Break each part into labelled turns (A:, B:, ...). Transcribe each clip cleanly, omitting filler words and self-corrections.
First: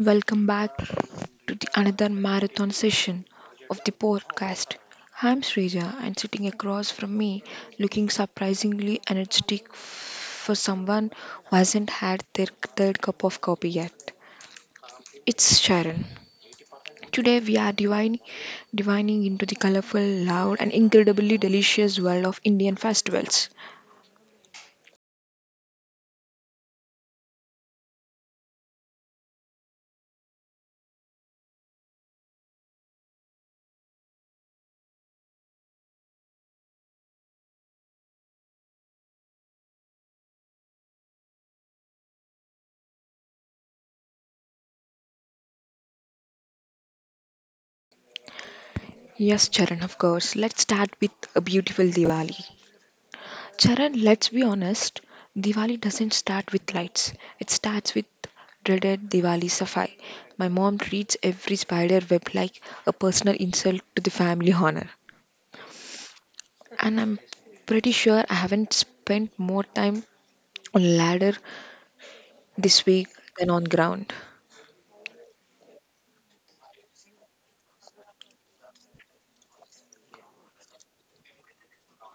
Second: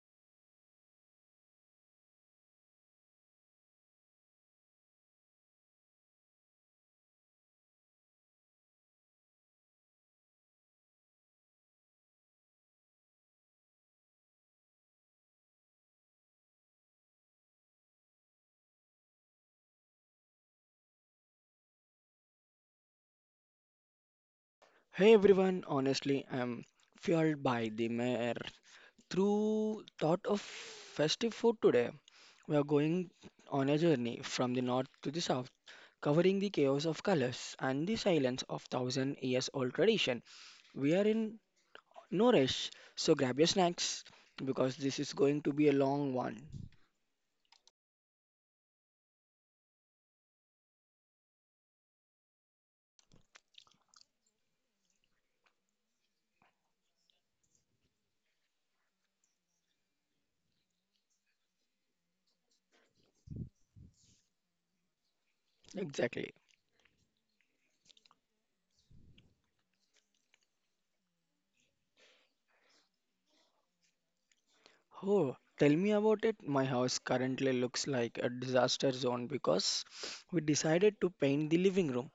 A: Welcome back to the another marathon session of the podcast. I'm Srija, and sitting across from me, looking surprisingly energetic for someone who hasn't had their third cup of coffee yet. It's Sharon. Today we are divining into the colorful, loud, and incredibly delicious world of Indian festivals.
B: Hey everyone, honestly, I'm fueled by the mere through thought of festive food today. We are going on a journey from the north to the south, covering the chaos of colors and the silence of thousand years old tradition. We are in no rush, so grab your snacks because this is going to be a long one.
A: Yes, Sharon, of course. Let's start with a beautiful Diwali. Charan, let's be honest, Diwali doesn't start with lights. It starts with dreaded Diwali Safai. My mom treats every spider web like a personal insult to the family honor.
B: Exactly.
A: And I'm pretty sure I haven't spent more time on ladder this week than on ground.
B: Oh, tell me about it. My house currently looks like a disaster zone because we decided to paint the living room.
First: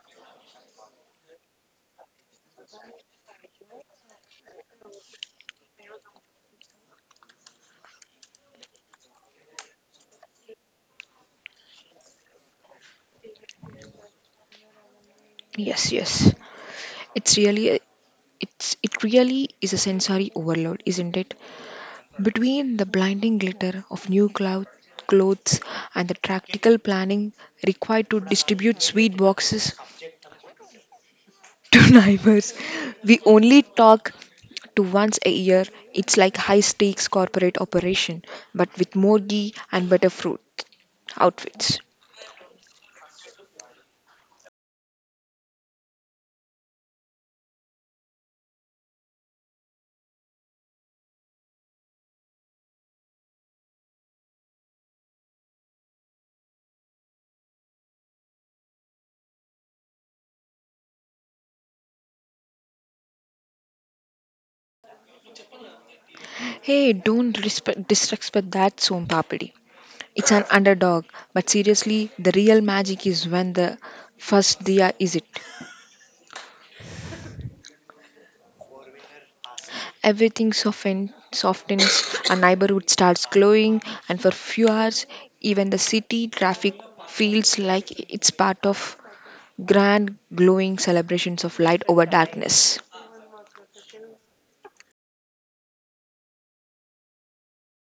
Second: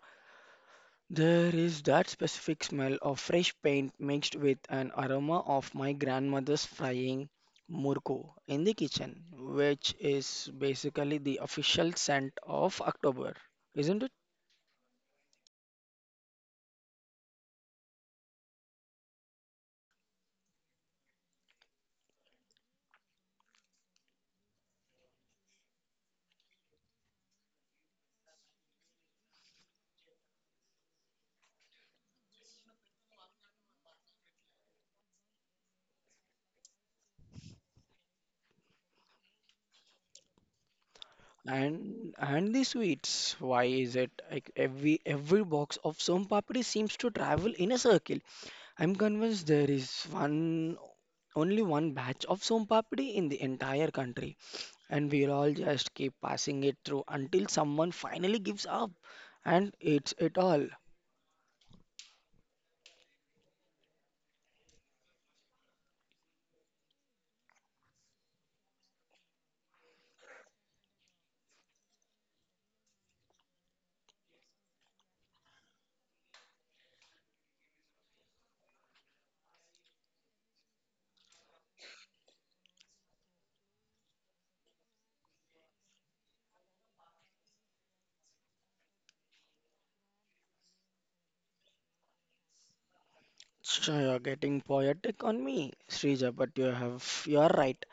B: There is that specific smell of fresh paint mixed with an aroma of my grandmother's frying murko in the kitchen, which is basically the official scent of October, isn't it?
A: Yes, yes. It's really a, it really is a sensory overload, isn't it? Between the blinding glitter of clothes and the practical planning required to distribute sweet boxes to neighbors, we only talk to once a year. It's like high stakes corporate operation, but with more ghee and better fruit outfits.
B: And the sweets. Why is it like every box of some papri seems to travel in a circle? I'm convinced there is one only one batch of some papri in the entire country, and we all just keep passing it through until someone finally gives up and eats it all.
A: Hey, don't respect, disrespect that Som Papadi. It's an underdog, but seriously, the real magic is when the first diya is it. Everything softens, a neighborhood starts glowing, and for few hours, even the city traffic feels like it's part of grand glowing celebrations of light over darkness.
B: So you're getting poetic on me, Srija, but you're right.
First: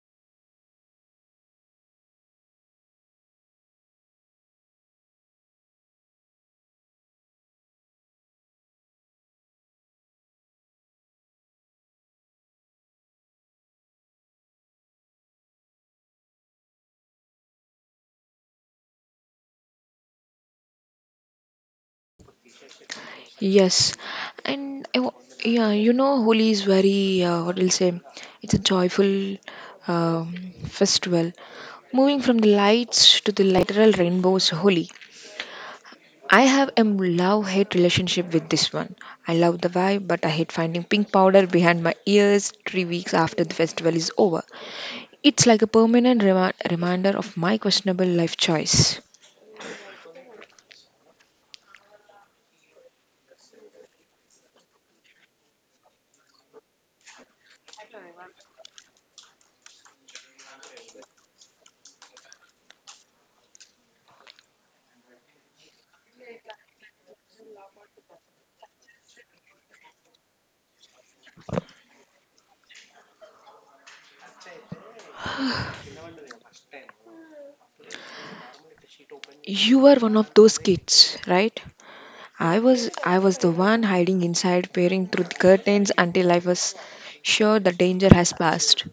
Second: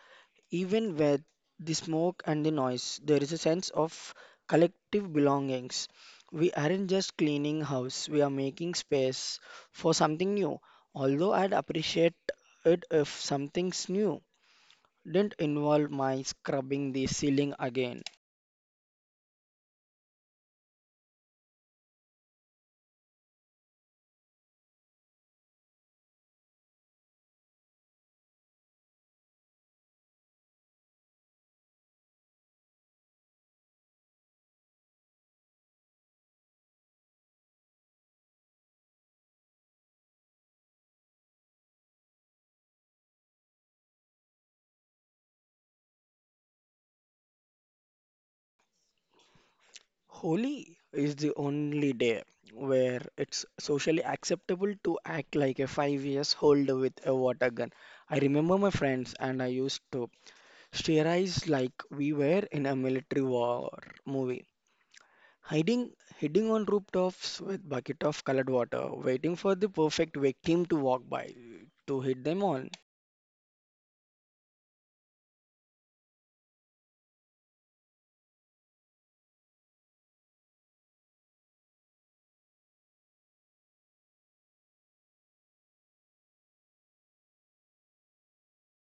B: Even with the smoke and the noise, there is a sense of collective belongings. We aren't just cleaning house, we are making space for something new. Although I'd appreciate it if something's new didn't involve my scrubbing the ceiling again.
A: Yes, and I wa- yeah, Holi is very what I'll say, it's a joyful festival. Moving from the lights to the literal rainbows, Holi. I have a love hate relationship with this one. I love the vibe, but I hate finding pink powder behind my ears 3 weeks after the festival is over. It's like a permanent reminder of my questionable life choice.
B: Holi is the only day where it's socially acceptable to act like a 5 years old with a water gun. I remember my friends and I used to steerize like we were in a military war movie. Hiding hiding on rooftops with bucket of colored water, waiting for the perfect victim to walk by to hit them all.
A: You were one of those kids, right? I was the one hiding inside peering through the curtains until I was sure the danger has passed,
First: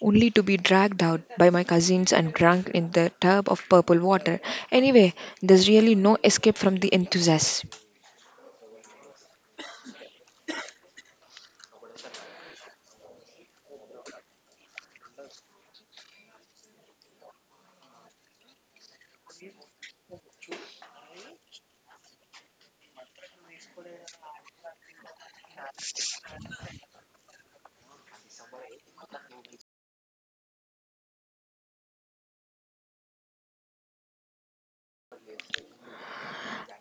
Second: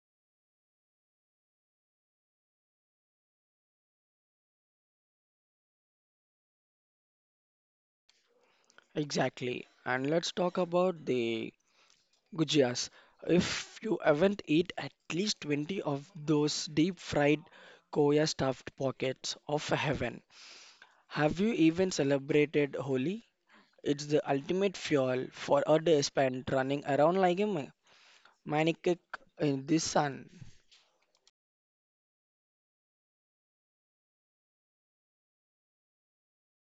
A: only to be dragged out by my cousins and drunk in the tub of purple water. Anyway, there's really no escape from the enthusiasm.
B: Exactly. And let's talk about the Gujias. If you haven't eat at least 20 of those deep fried Koya stuffed pockets of heaven, have you even celebrated Holi? It's the ultimate fuel for a day spent running around like a maniac in the sun.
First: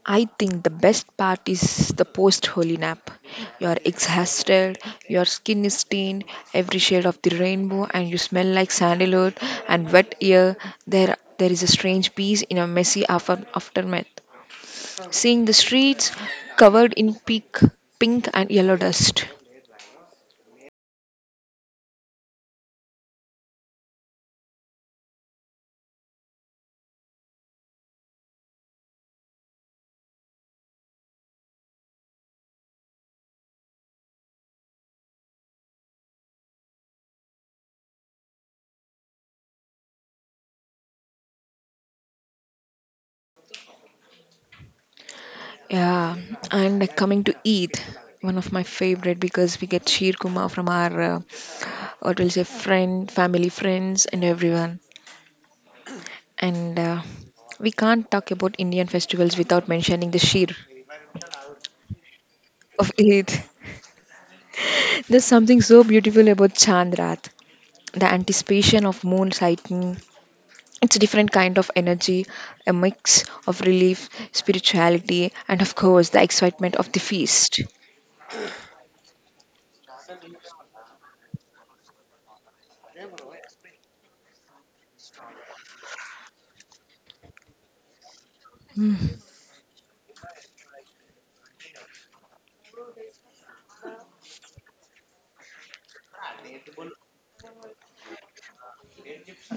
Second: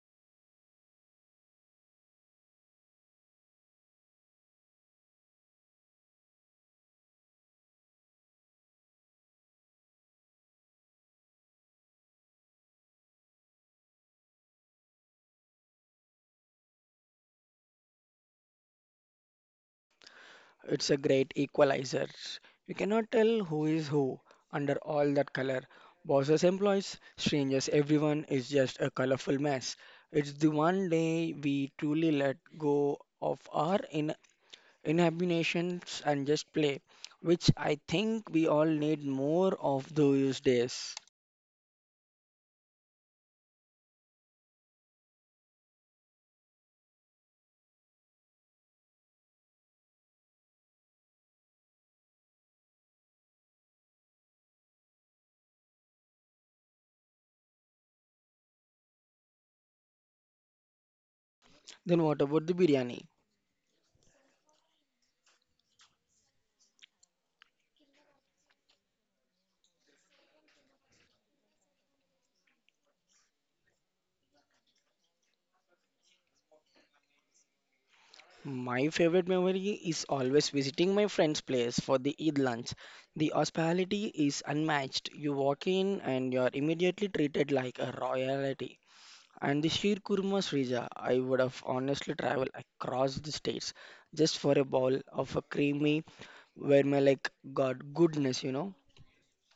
A: I think the best part is the post holy nap. You're exhausted, your skin is stained, every shade of the rainbow, and you smell like sandalwood and wet air. There is a strange peace in a messy aftermath. Seeing the streets covered in pink and yellow dust.
B: It's a great equalizer. You cannot tell who is who under all that color. Bosses, employees, strangers, everyone is just a colorful mess. It's the one day we truly let go of our in inhibitions and just play, which I think we all need more of those days.
A: Yeah, and coming to Eid, one of my favorite because we get sheer kuma from our what will say friend, family, friends, and everyone. And we can't talk about Indian festivals without mentioning the sheer
B: Then what about the
A: of
B: biryani?
A: it. There's something so beautiful about Chandrat, the anticipation of moon sighting. It's a different kind of energy, a mix of relief, spirituality, and of course the excitement of the feast.
B: My favorite memory is always visiting my friend's place for the Eid lunch. The hospitality is unmatched. You walk in and you're immediately treated like a royalty.
A: Mm,
B: And the sheer kurma srija, I would have honestly traveled across the states just for a bowl of a creamy where like God goodness, you know.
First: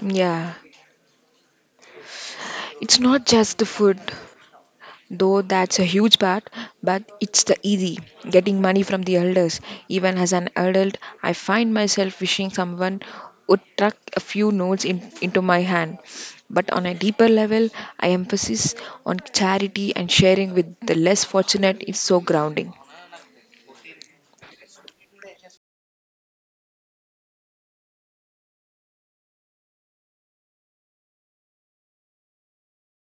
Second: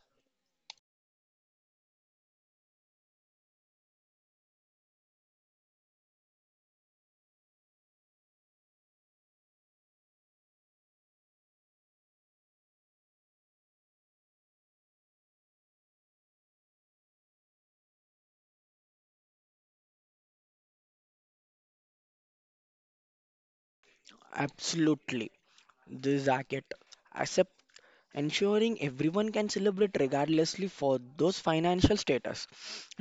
A: yeah, it's not just the food. Though that's a huge part, but it's the easy getting money from the elders. Even as an adult, I find myself wishing someone would tuck a few notes into my hand. But on a deeper level, I emphasis on charity and sharing with the less fortunate is so grounding.
B: Absolutely. This jacket. As a Ensuring everyone can celebrate regardlessly for those financial status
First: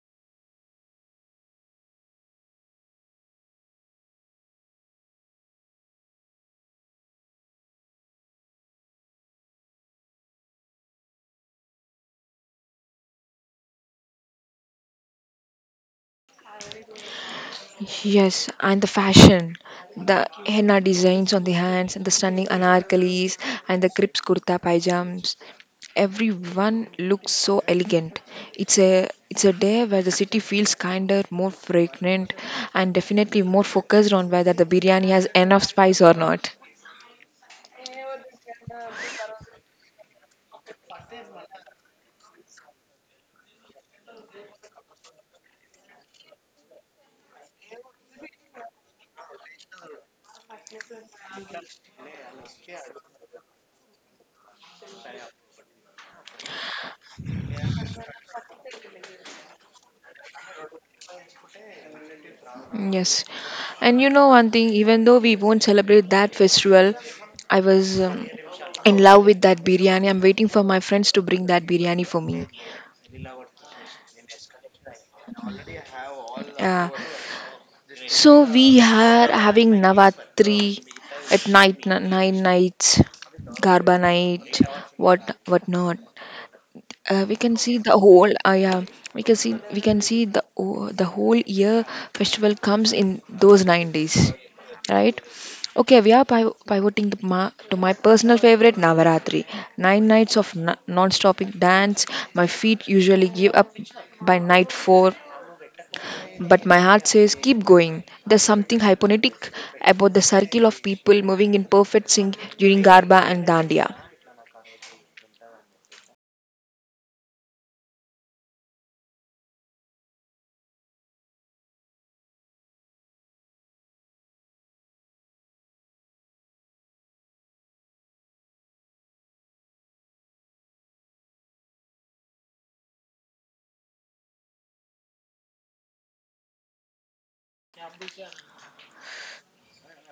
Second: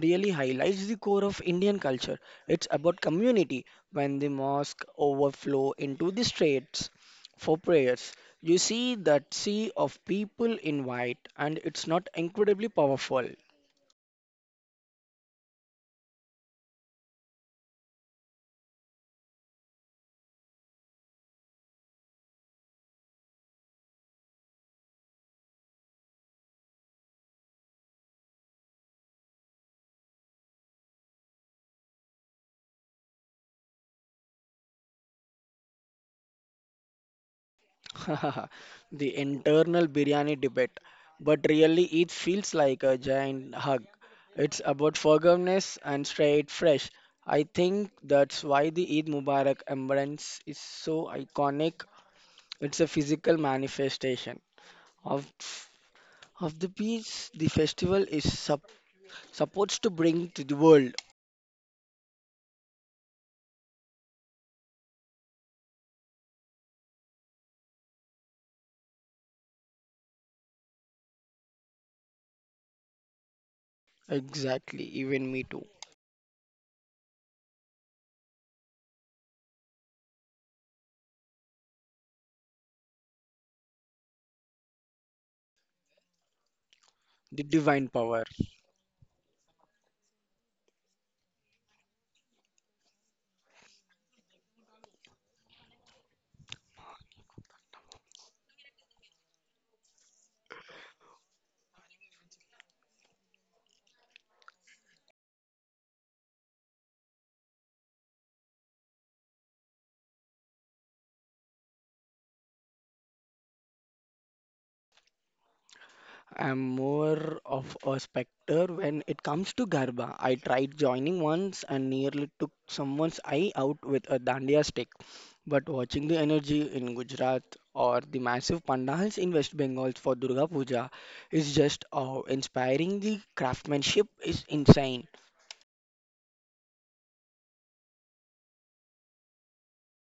B: really highlights the core of Indian culture. It's about community. When the mosque overflow into the streets for prayers, you see that sea of people in white and it's not incredibly powerful.
A: Yes, and the fashion, the henna designs on the hands, and the stunning anarkalis, and the crisp kurta pajamas. Everyone looks so elegant. It's a day where the city feels kinder, more fragrant, and definitely more focused on whether the biryani has enough spice or not.
B: The internal biryani debate. But really, it feels like a giant hug. It's about forgiveness and straight fresh. I think that's why the Eid Mubarak emblem is so iconic. It's a physical manifestation of of the peace the festival is supposed to bring to the world.
A: Yes, and you know one thing, even though we won't celebrate that festival, I was in love with that biryani. I'm waiting for my friends to bring that biryani for me.
B: Exactly, even me too.
A: Yeah. So we are having Navratri at night, nine nights, Garba night, what not. We
B: The
A: can see
B: divine
A: the
B: power.
A: whole. Yeah, we can see the the whole year festival comes in those 9 days, right? Okay, we are pivoting to to my personal favorite Navaratri. Nine nights of non-stopping dance. My feet usually give up by night four but my heart says, keep going. There's something hypnotic about the circle of people moving in perfect sync during Garba and Dandiya.
B: I'm more of a specter when it comes to Garba. I tried joining once and nearly took someone's eye out with a dandiya stick. But watching the energy in Gujarat or the massive pandals in West Bengal for Durga Puja is just awe-inspiring. The craftsmanship is insane.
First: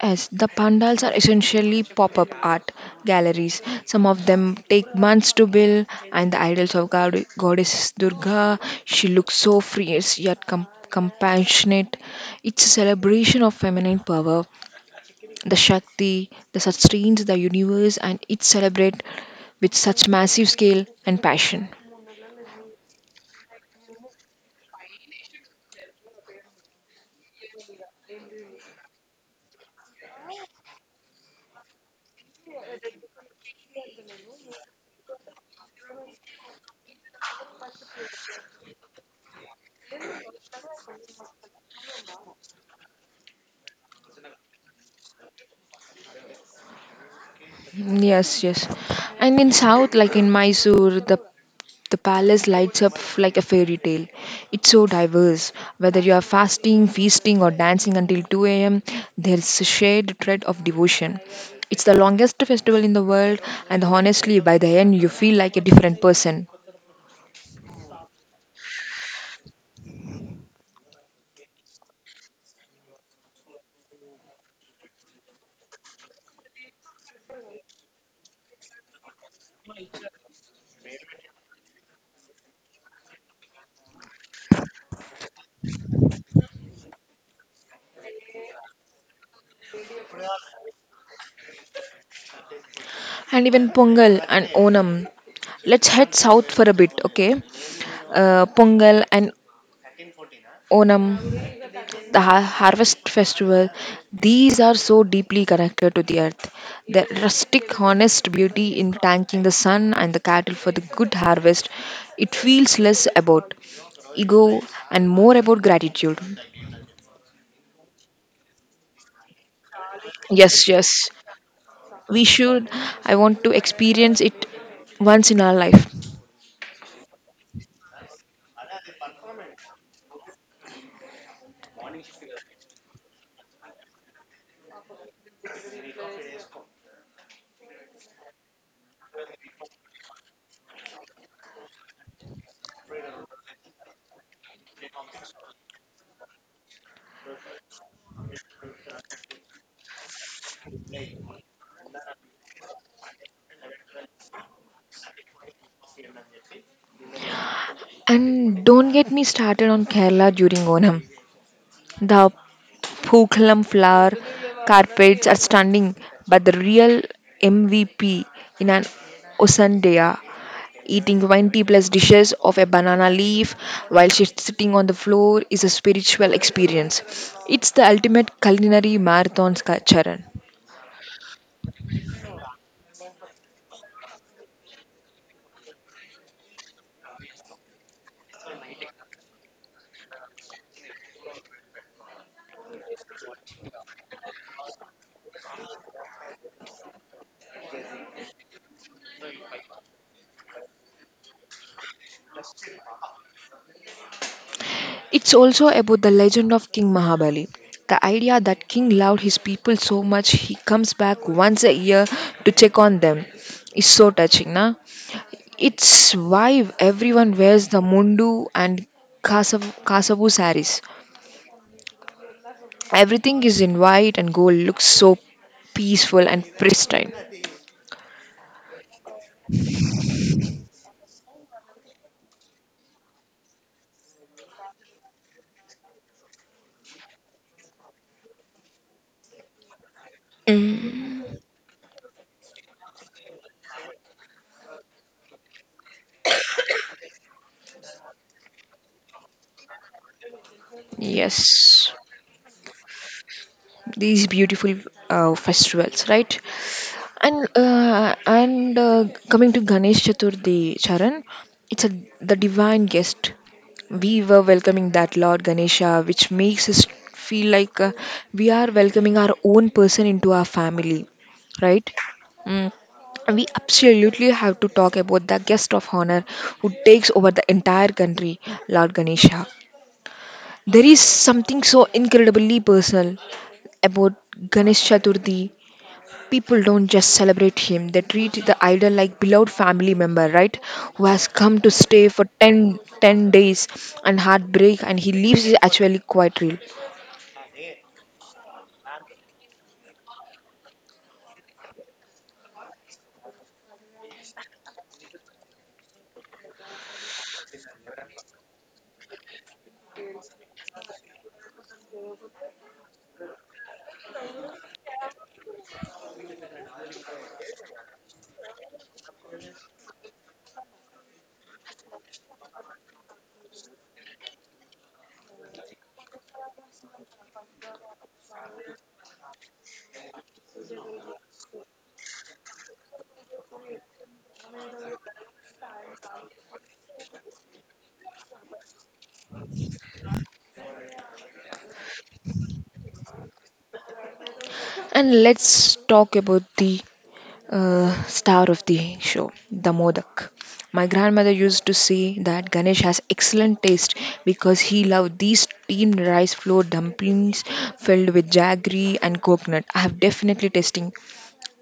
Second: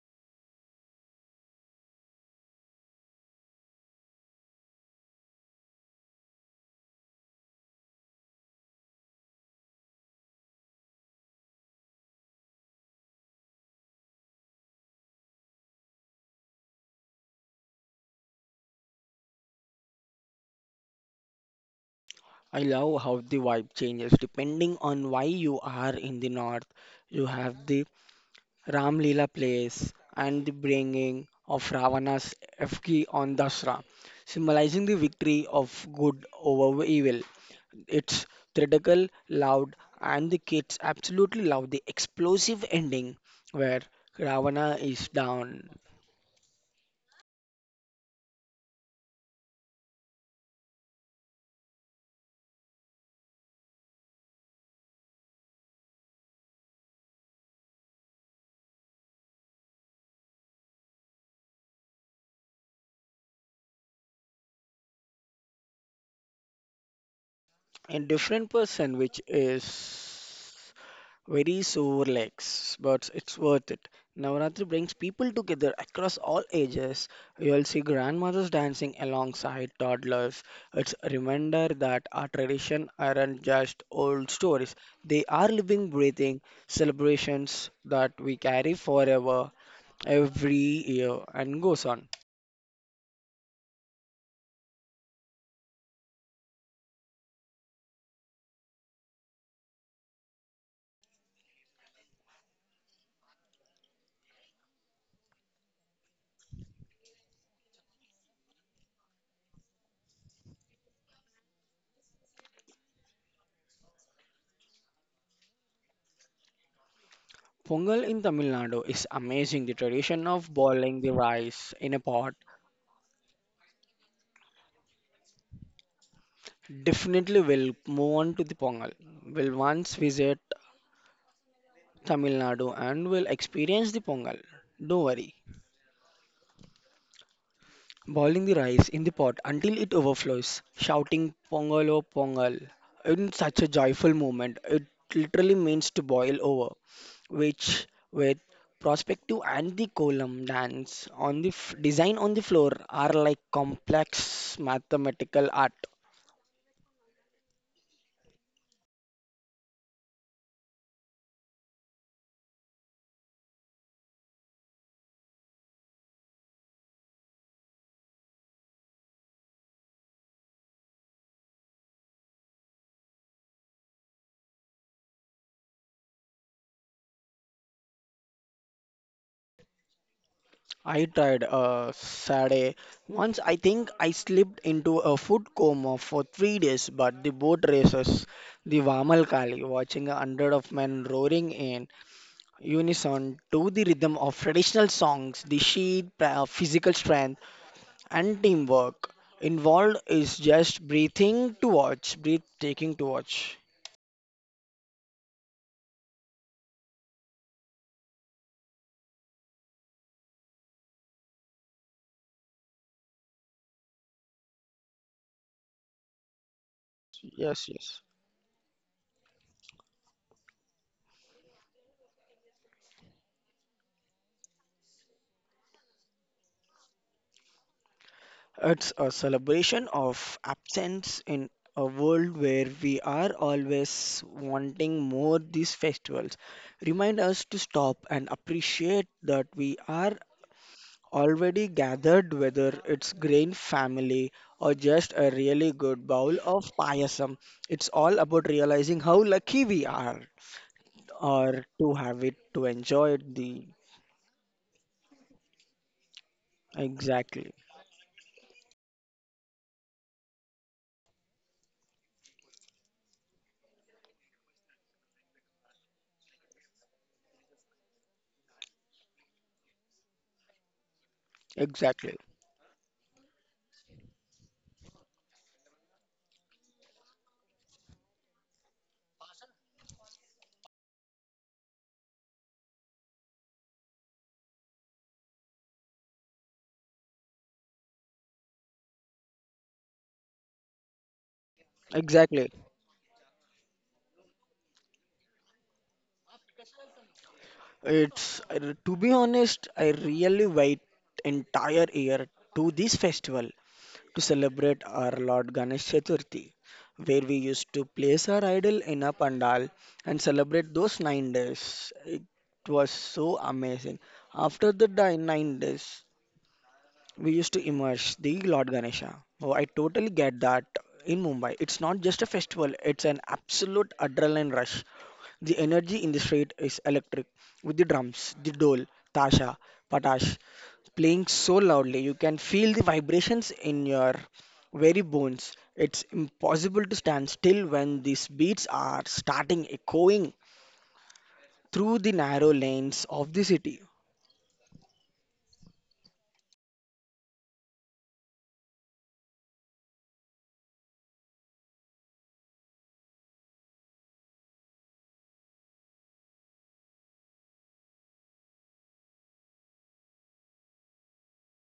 A: Yes, the pandals are essentially pop up art galleries. Some of them take months to build, and the idols of goddess Durga, she looks so fierce yet compassionate. It's a celebration of feminine power, the Shakti that sustains the universe, and it's celebrated with such massive scale and passion.
B: I love how the vibe changes depending on why you are in the north. You have the Ramlila plays, and the bringing of Ravana's effigy on Dasra, symbolizing the victory of good over evil. It's theatrical, loud, and the kids absolutely love the explosive ending where Ravana is down.
A: Yes, yes. And in South, like in Mysore, the palace lights up like a fairy tale. It's so diverse. Whether you are fasting, feasting, or dancing until 2 a.m., there's a shared thread of devotion. It's the longest festival in the world, and honestly, by the end, you feel like a different person.
B: A different person, which is very sore legs, but it's worth it. Navaratri brings people together across all ages. You'll see grandmothers dancing alongside toddlers. It's a reminder that our tradition aren't just old stories. They are living, breathing celebrations that we carry forever, every year, and goes on.
A: And even Pongal and Onam. Let's head south for a bit, okay? Pongal and Onam. The harvest festival, these are so deeply connected to the earth. Their rustic, honest beauty in thanking the sun and the cattle for the good harvest, it feels less about ego and more about gratitude.
B: Pongal in Tamil Nadu is amazing. The tradition of
A: Yes,
B: boiling the
A: yes,
B: rice in a
A: we
B: pot
A: should. I want to experience it once in our life.
B: definitely will move on to the Pongal. Will once visit Tamil Nadu and will experience the Pongal. Don't worry. Boiling the rice in the pot until it overflows, shouting Pongal oh Pongal in such a joyful moment. It literally means to boil over, which with perspective and the column dance on the design on the floor are like complex mathematical art.
A: And don't get me started on Kerala during Onam. The Poughkeepsie flower carpets are stunning, but the real MVP in an Osandea eating 20 plus dishes of a banana leaf while she's sitting on the floor is a spiritual experience. It's the ultimate culinary marathon, Charan.
B: I tried Saturday. Once I think I slipped into a food coma for 3 days, but the boat races, the Vamal Kali, watching a hundred of men roaring in unison to the rhythm of traditional songs, the sheer physical strength and teamwork involved is just breathing to watch, breathtaking to watch.
A: It's also about the legend of King Mahabali. The idea that King loved his people so much he comes back once a year to check on them is so touching, na? It's why everyone wears
B: Yes,
A: the
B: yes.
A: mundu and kasavu saris. Everything is in white and gold, looks so peaceful and pristine.
B: It's a celebration of absence in a world where we are always wanting more. These festivals remind us to stop and appreciate that we are
A: Mm,
B: already gathered, whether it's grain family or just a really good bowl of payasam. It's all about realizing how lucky we are or
A: yes.
B: to have it to enjoy it the
A: These beautiful festivals, right? And
B: Exactly.
A: uh, and uh, coming to Ganesh Chaturthi, Charan, it's a the divine guest. We were welcoming that Lord Ganesha, which makes us feel like we are welcoming our own person into our family, right?
B: Exactly.
A: Mm. We absolutely have to talk about the guest of honor who takes over the entire country, Lord Ganesha. There is something so incredibly personal about Ganesh Chaturthi, people don't just celebrate him, they treat the idol like beloved family member, right? Who has come to stay for
B: Exactly.
A: 10 days and heartbreak, and he leaves is actually quite real.
B: It's to be honest, I really wait entire year to this festival to celebrate our Lord Ganesh Chaturthi, where we used to place our idol in a pandal and celebrate those 9 days. It was so amazing. After the 9 days, we used to immerse the Lord Ganesha. Oh, I totally get that. In Mumbai, it's not just a festival; it's an absolute adrenaline rush. The energy in the street is electric, with the drums, the dole, tasha, patash playing so loudly you can feel the vibrations in your very bones. It's impossible to stand still when these beats are starting echoing through the narrow lanes of the city.
A: And let's talk about the star of the show, the modak. My grandmother used to say that Ganesh has excellent taste because he loved these steamed rice flour dumplings filled with jaggery and coconut. I have definitely tasting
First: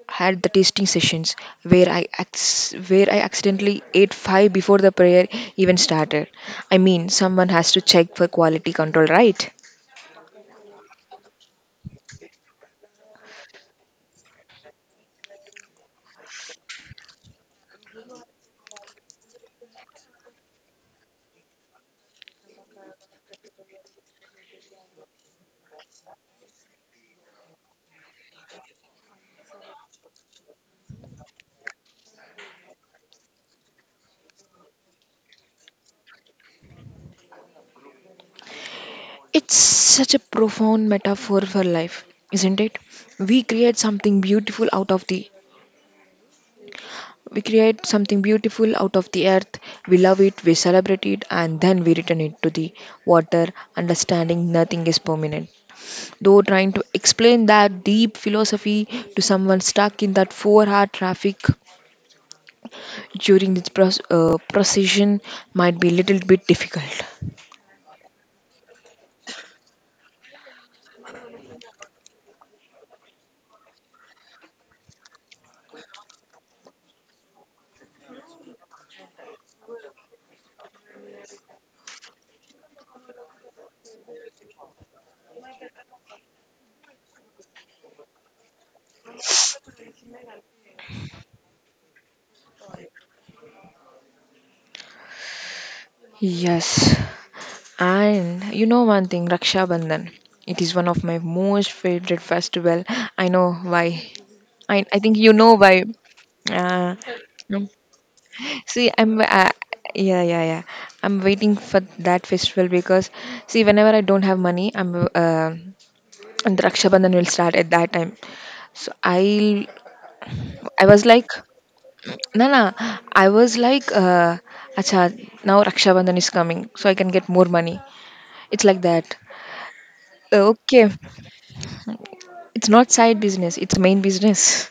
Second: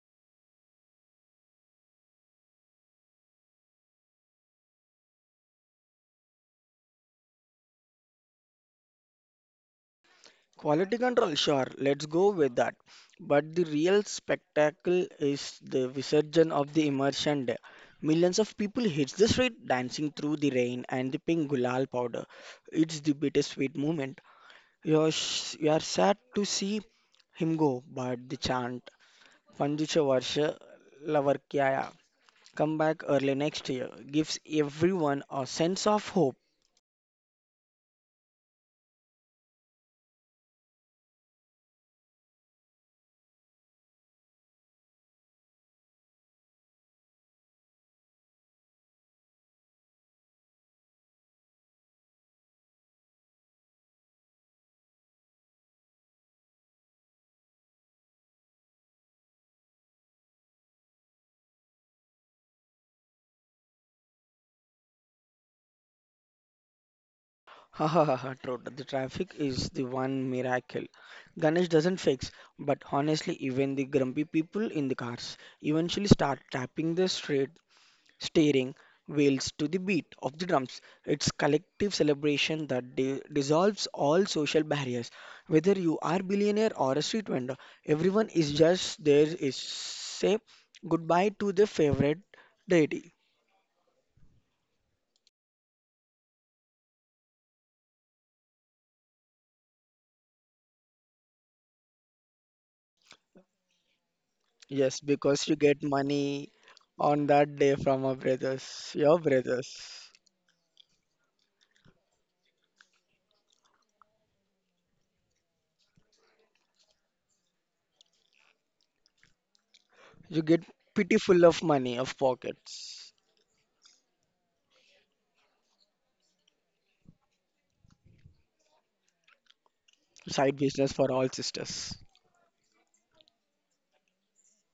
A: had the tasting sessions where I accidentally ate five before the prayer even started. I mean, someone has to check for quality control, right?
B: Quality control, sure, let's go with that. But the real spectacle is the visurgence of the immersion day. Millions of people hit the street dancing through the rain and the pink gulal powder. It's the bittersweet moment. You're sad to see him go, but the chant, Panjicha Varsha Lavarkyaya, come back early next year, gives everyone a sense of hope.
A: It's such a profound metaphor for life, isn't it? We create something beautiful out of the we create something beautiful out of the earth, we love it, we celebrate it, and then we return it to the water, understanding nothing is permanent. Though trying to explain that deep philosophy to someone stuck in that 4 hour traffic during this procession might be a little bit difficult.
B: Ha ha ha ha, true. The traffic is the one miracle. Ganesh doesn't fix, but honestly, even the grumpy people in the cars eventually start tapping the straight steering wheels to the beat of the drums. It's collective celebration that dissolves all social barriers. Whether you are billionaire or a street vendor, everyone is just there is say goodbye to their favorite deity.
A: Yes. And you know one thing, Raksha Bandhan. It is one of my most favorite festival. I know why. I
B: Yes,
A: think you
B: because you
A: know
B: get
A: why.
B: money
A: Uh,
B: on that
A: no.
B: day from
A: See,
B: your
A: I'm
B: brothers.
A: yeah yeah yeah. I'm waiting for that festival because see, whenever I don't have money, I'm and Rakshabandhan will start at that time. So I
B: You get
A: I was
B: pretty
A: like,
B: full of money, of
A: no, no,
B: pockets.
A: I was like, acha, now Rakshabandhan is coming, so I can get more money. It's like that.
B: Side business
A: Okay,
B: for all sisters.
A: it's not side business; it's main business.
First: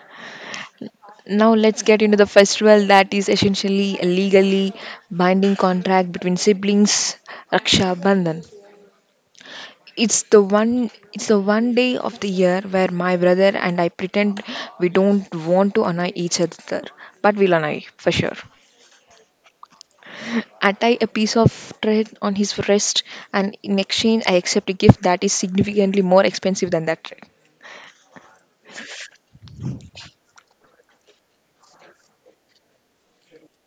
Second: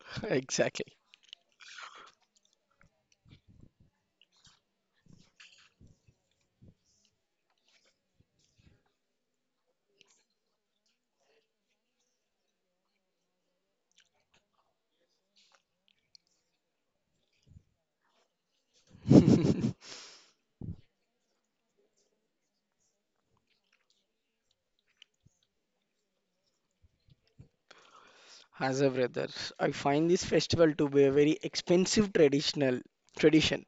B: Exactly.
A: Now let's get into the festival that is essentially a legally binding contract between siblings, Rakshabandhan. It's the one day of the year where my brother and I pretend we don't want to annoy each other, but we'll annoy for sure. I tie a piece of thread on his wrist and in exchange I accept a gift that is significantly more expensive than that thread.
B: As a brother, I find this festival to be a very expensive tradition.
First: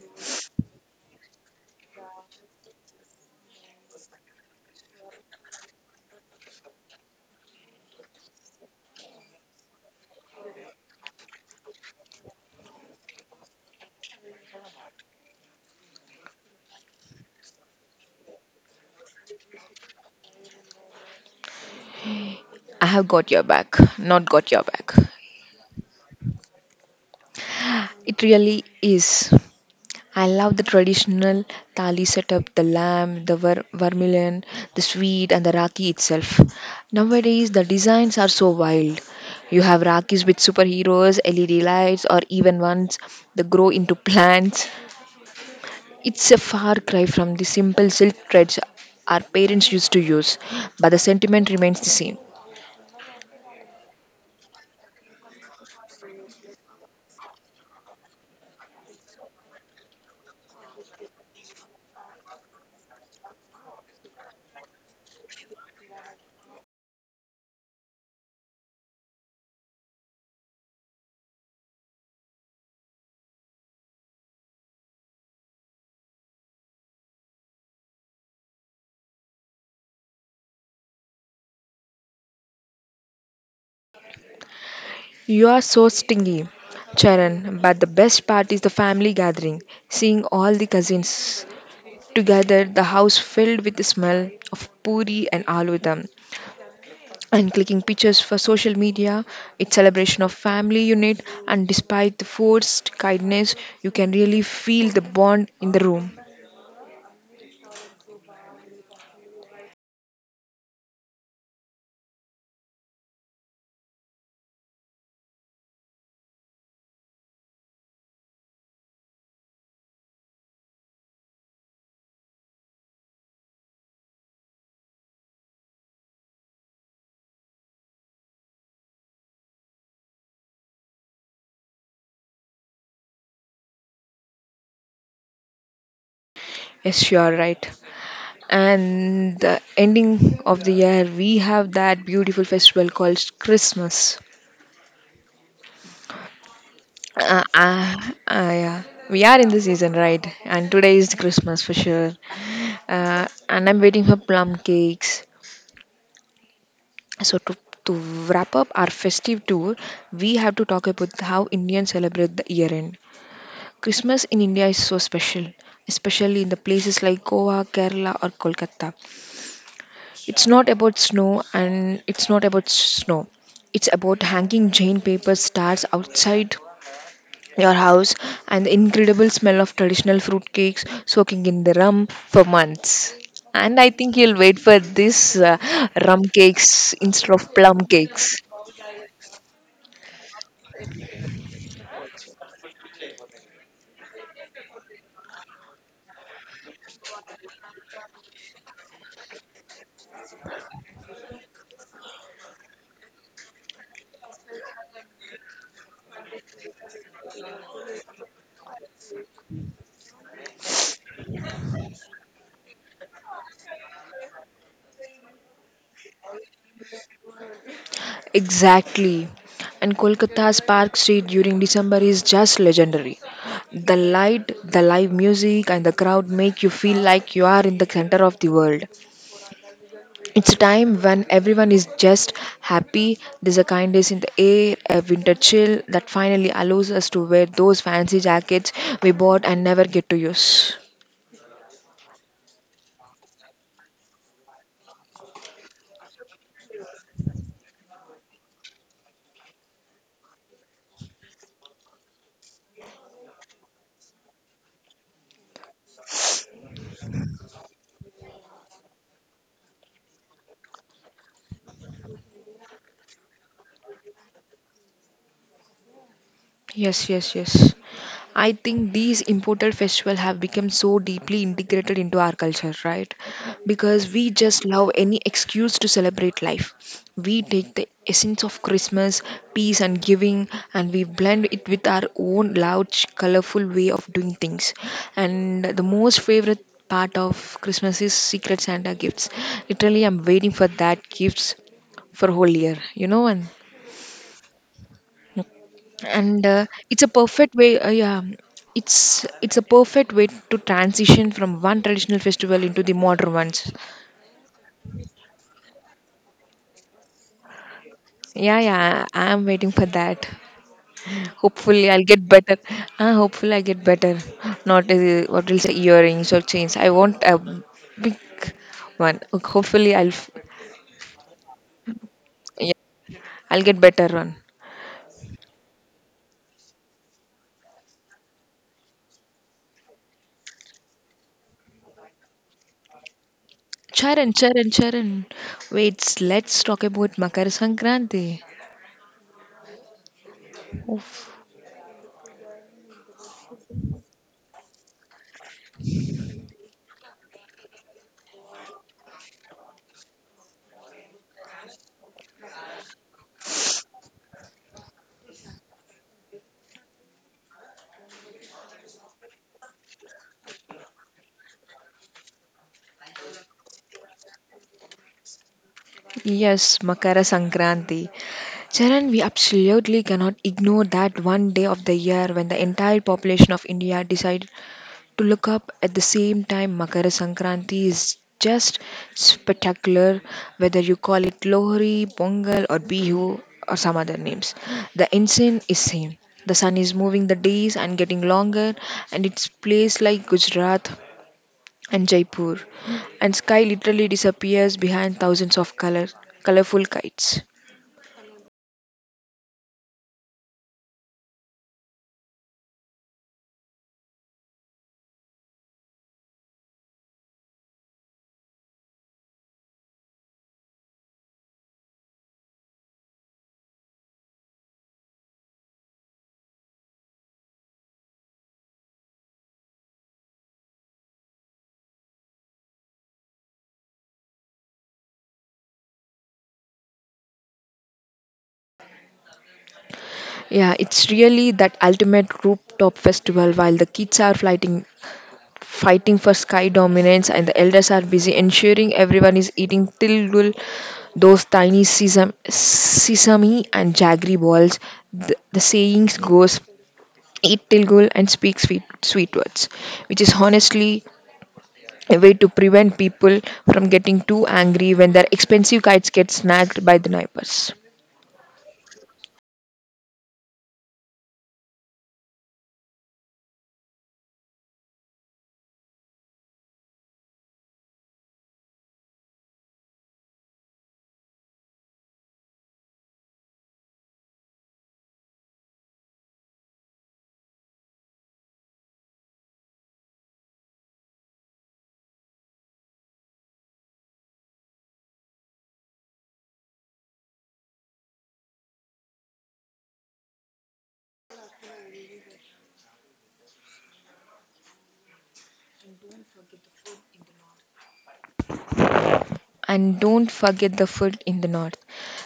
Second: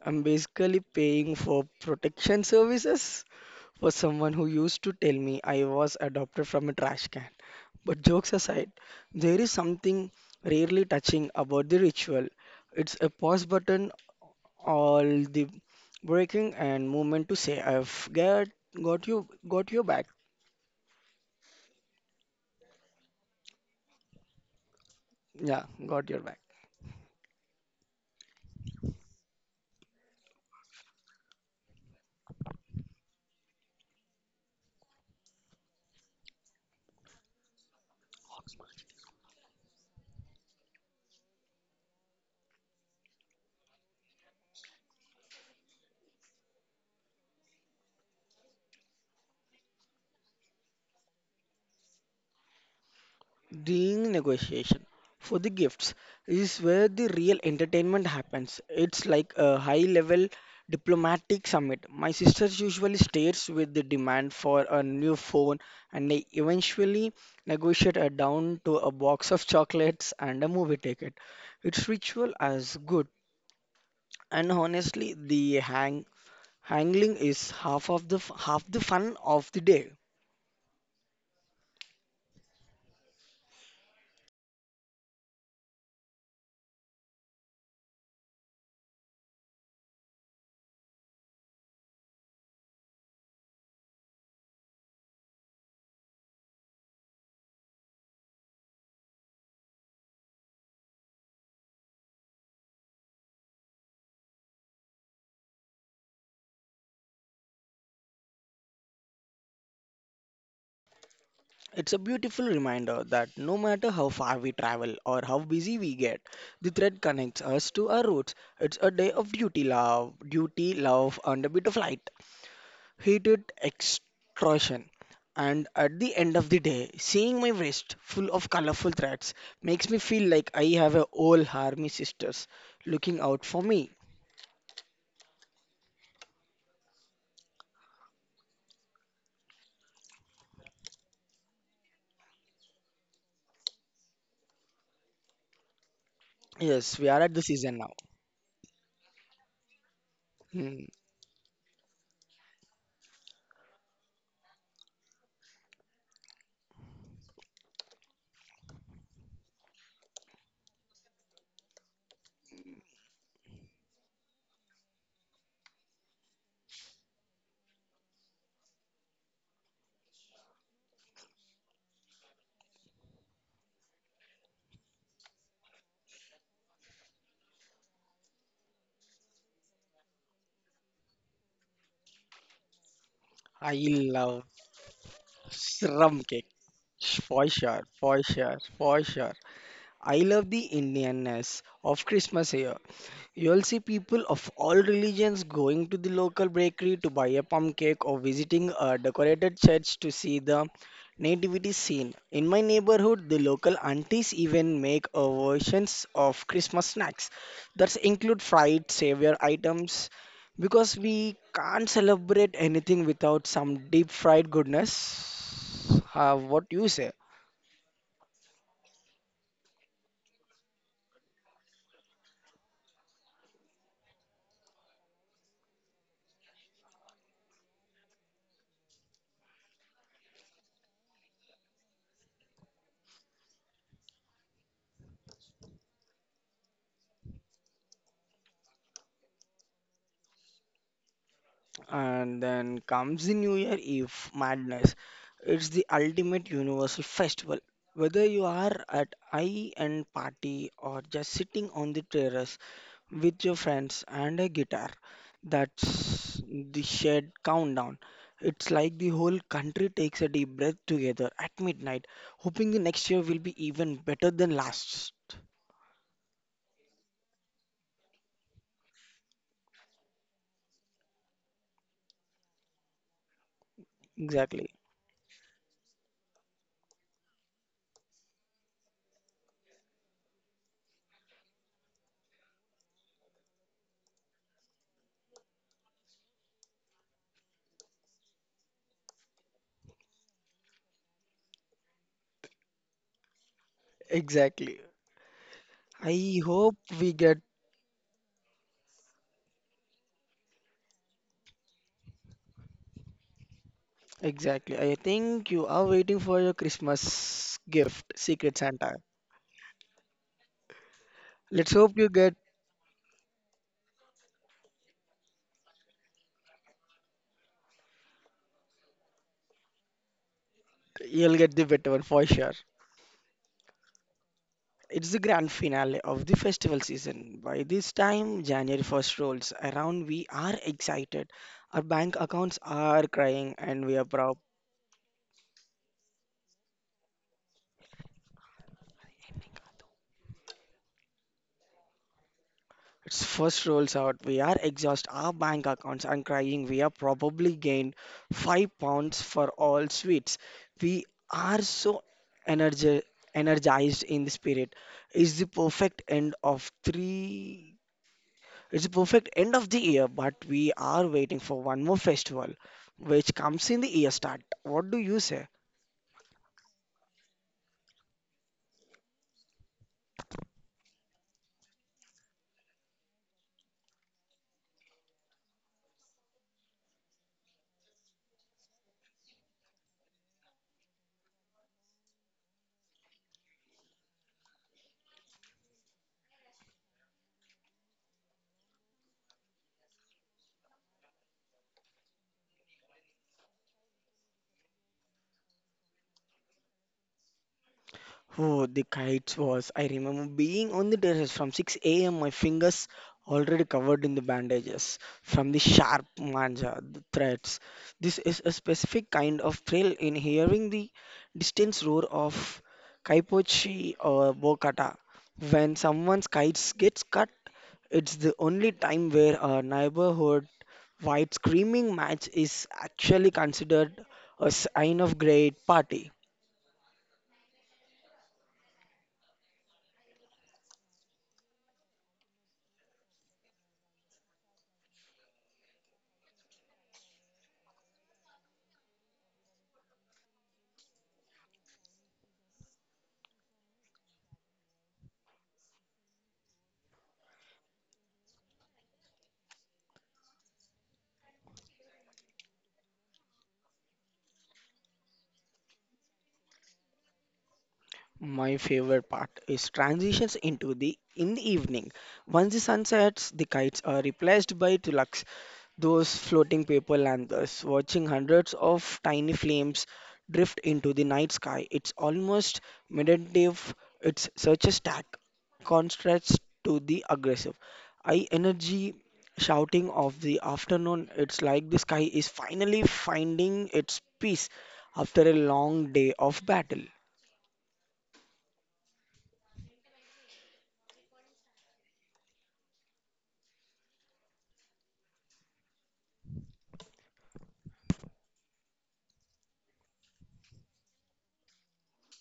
B: I'm basically paying for protection services for someone who used to tell me I was adopted from a trash can. But jokes aside, there is something rarely touching about the ritual. It's a pause button, all the breaking and movement to say, got you, got your back.
A: I have got your back, not got your back.
B: Yeah, got your back.
A: It really is. I love the traditional thali setup, the lamb, the vermilion, the sweet, and the rakhi itself. Nowadays, the designs are so wild. You have rakhis with superheroes, LED lights, or even ones that grow into plants. It's a far cry from the simple silk threads our parents used to use, but the sentiment remains the same.
B: During negotiation for the gifts is where the real entertainment happens. It's like a high level diplomatic summit. My sister usually stares with the demand for a new phone and I eventually negotiate her down to a box of chocolates and a movie ticket. It's ritual as good and honestly the hangling is half of the half the fun of the day.
A: You are so stingy, Charan, but the best part is the family gathering, seeing all the cousins together, the house filled with the smell of puri and aloo dum, and clicking pictures for social media, its celebration of family unit, and despite the forced kindness, you can really feel the bond in the room.
B: It's a beautiful reminder that no matter how far we travel or how busy we get, the thread connects us to our roots. It's a day of duty, love, and a bit of light, heated extortion. And at the end of the day, seeing my wrist full of colorful threads makes me feel like I have a whole army sisters looking out for me.
A: Yes, you are right. And the ending of the year, we have that beautiful festival called Christmas.
B: Yes, we are at
A: Uh,
B: the season now.
A: uh, yeah. We are in the season, right? And
B: Hmm,
A: today is Christmas for sure. And I'm waiting for plum cakes. So to wrap up our festive tour, we have to talk about how Indians celebrate the year end. Christmas in India is so special, especially in the places like Goa, Kerala, or Kolkata. It's not about snow and it's not about snow. It's about hanging Jain paper stars outside your house and the incredible smell of traditional fruit cakes soaking in the rum for months.
B: I
A: And I think you'll
B: love
A: wait for this,
B: shrum
A: rum
B: cake
A: cakes instead
B: for
A: of plum
B: sure, for
A: cakes.
B: sure, for sure. I love the Indianness of Christmas here. You'll see people of all religions going to the local bakery to buy a plum cake or visiting a decorated church to see the nativity scene. In my neighborhood, the local aunties even make versions of Christmas snacks that include fried savior items because we can't celebrate anything without some deep fried goodness. What you say?
A: Exactly. And Kolkata's Park Street during December is just legendary. The light, the live music, and the crowd make you feel like you are in the center of the world. It's a time when everyone is just happy. There's a kindness in the air, a winter chill that finally allows us to wear those fancy jackets we bought and never get to use.
B: And then comes the New Year Eve madness. It's the ultimate universal festival. Whether you are at high end party or just sitting on the terrace with your friends and a guitar, that's the shared countdown. It's like the whole country takes a deep breath together at midnight, hoping the next year will be even better than last.
A: Yes, yes, yes, I think these imported festivals have become so deeply integrated into our culture, right? Because we just
B: Exactly,
A: love any excuse to celebrate life. We take the essence of Christmas, peace, and giving, and we blend it with our own loud, colorful way of doing things. And the most favorite part of Christmas is Secret Santa gifts. Literally, I'm waiting for that gifts for whole year, you know, and
B: exactly. I hope
A: it's a
B: we get
A: perfect way yeah it's a perfect way to transition from one traditional festival into the modern ones.
B: exactly. I think you are waiting for your Christmas gift,
A: Yeah,
B: Secret Santa.
A: yeah, I am waiting for that.
B: Let's
A: Hopefully
B: hope
A: I'll
B: you
A: get
B: get.
A: better hopefully I get better. Not what will say earrings or chains, I want a big one. hopefully i'll f-
B: You'll get the better one for sure.
A: yeah, I'll get better one.
B: It's the grand finale of the festival season. By this time, January 1st rolls around. We are excited. Our bank accounts are crying and we are
A: Charan,
B: proud.
A: Charan, Charan, wait, let's talk about Makara Sankranti. Oof.
B: It's first rolls out. We are exhaust our bank accounts and crying. We have probably gained 5 pounds for all sweets. We are so energi- energized in the spirit. It's the perfect end of three. It's the perfect end of the year, but we are waiting for one more festival, which comes in the year start. What do you say?
A: Yes, Makara Sankranti. Charan, we absolutely cannot ignore that one day of the year when the entire population of India decided to look up at the same time. Makara Sankranti is just spectacular, whether you call it Lohri, Pongal, or Bihu, or some other names. The insane is same. The sun is moving the days and getting longer, and it's place like Gujarat and Jaipur, and sky literally disappears behind thousands of colorful kites.
B: Oh, the kites was. I remember being on the terrace from 6 a.m. My fingers already covered in the bandages from the sharp manja, the threats. This is a specific kind of thrill in hearing the distant roar of kaipochi or bokata. When someone's kites gets cut, it's the only time where a neighborhood-wide screaming match is actually considered a sign of great party.
A: Yeah, it's really that ultimate rooftop festival while the kids are fighting for sky dominance and the elders are busy ensuring everyone is eating till those tiny sesame and jaggery balls. The sayings goes, eat tilgul and speak sweet words, which is honestly a way to prevent people from getting too angry when their expensive kites get snagged by the neighbors.
B: My favorite part is transitions into the in the evening. Once the sun sets, the kites are replaced by tulaks, those floating paper lanterns. Watching hundreds of tiny flames drift into the night sky, it's almost meditative. It's such a stark contrast to the aggressive high energy shouting of the afternoon. It's like the sky is finally finding its peace after a long day of battle.
A: And don't forget the food in the north.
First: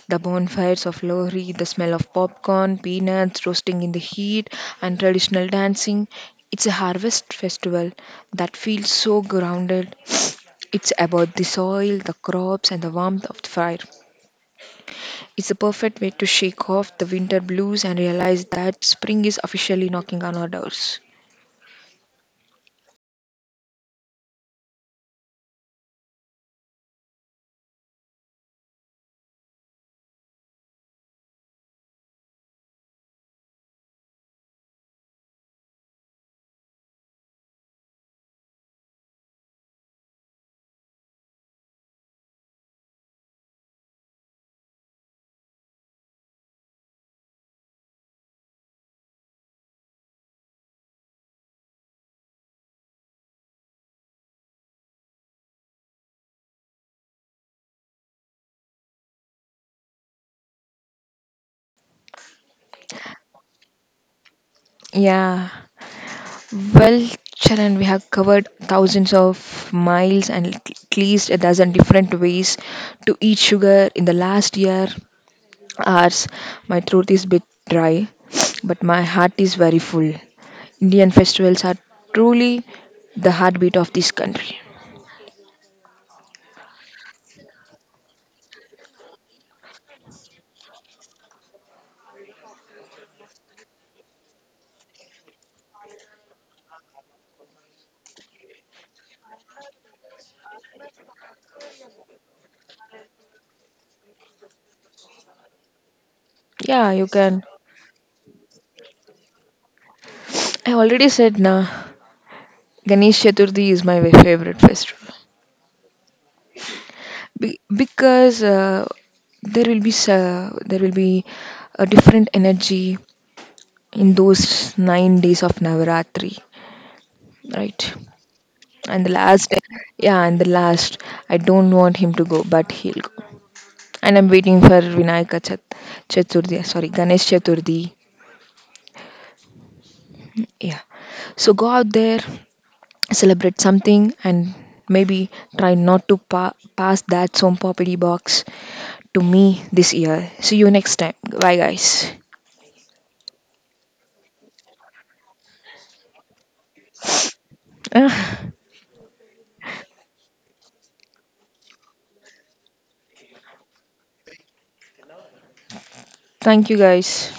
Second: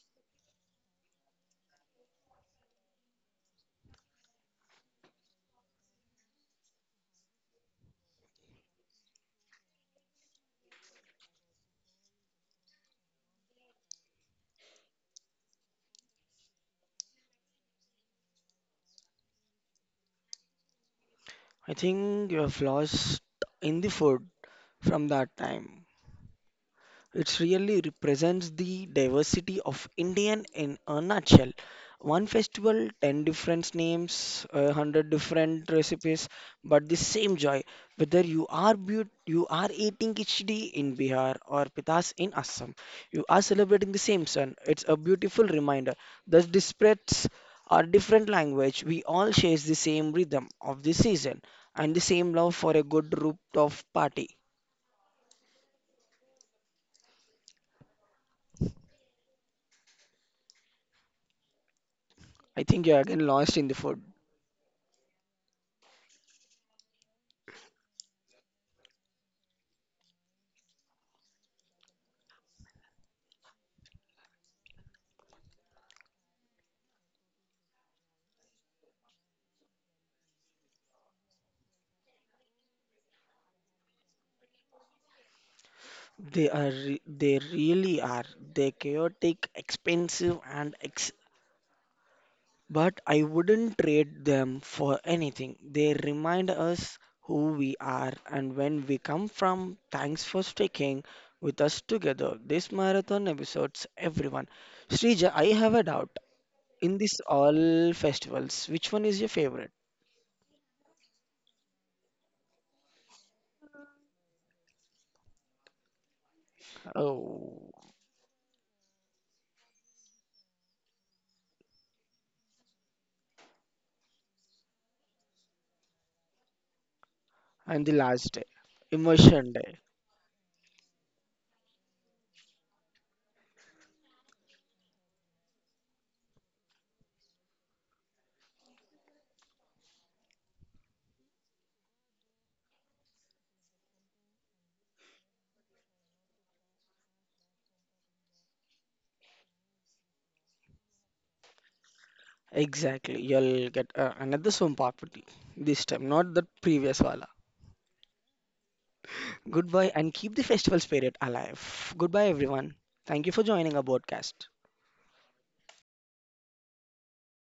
A: The bonfires of Lohri, the smell of popcorn, peanuts roasting in the heat, and traditional dancing. It's a harvest festival that feels so grounded. It's about the soil, the crops, and the warmth of the fire. It's a perfect way to shake off the winter blues and realize that spring is officially knocking on our doors.
B: I think you have lost in the food from that time. It really represents the diversity of Indian in a nutshell. One festival, 10 different names, 100 different recipes, but the same joy. Whether you are but you are eating khichdi in Bihar or pitas in Assam, you are celebrating the same sun. It's a beautiful reminder that despite our different language, we all share the same rhythm of the season and the same love for a good rooftop party. I think you're again lost in the food.
A: Yeah. Well, Charan, we have covered thousands of miles and at least a dozen different ways to eat sugar in the last year hours. My throat is a bit dry, but my heart is very full. Indian festivals are truly the heartbeat of this country.
B: They really are. They're chaotic, expensive, and ex but I wouldn't trade them for anything. They remind us who we are and when we come from. Thanks for sticking with us together. This marathon episodes, everyone. Srija, I have a doubt.
A: Yeah,
B: In
A: you
B: this
A: can.
B: all festivals, which one is your favorite?
A: I already said na, Ganesh Chaturthi is my favorite festival. Be-
B: Oh,
A: because uh, there will be there will be a different energy in those 9 days of Navaratri, right?
B: and the last day,
A: And the
B: Immersion
A: last,
B: Day.
A: yeah, and the last, I don't want him to go, but he'll go. And I'm waiting for Chaturthi, sorry, Ganesh Chaturthi. Yeah. So go out there, celebrate something, and maybe try not to pass that Som Property box to me this year. See you next time. Bye, guys.
B: Exactly. You'll get another swamp property this time, not the previous wala.
A: Ah,
B: Goodbye and keep the festival spirit alive. Goodbye, everyone. Thank you for joining our podcast.
A: thank you, guys.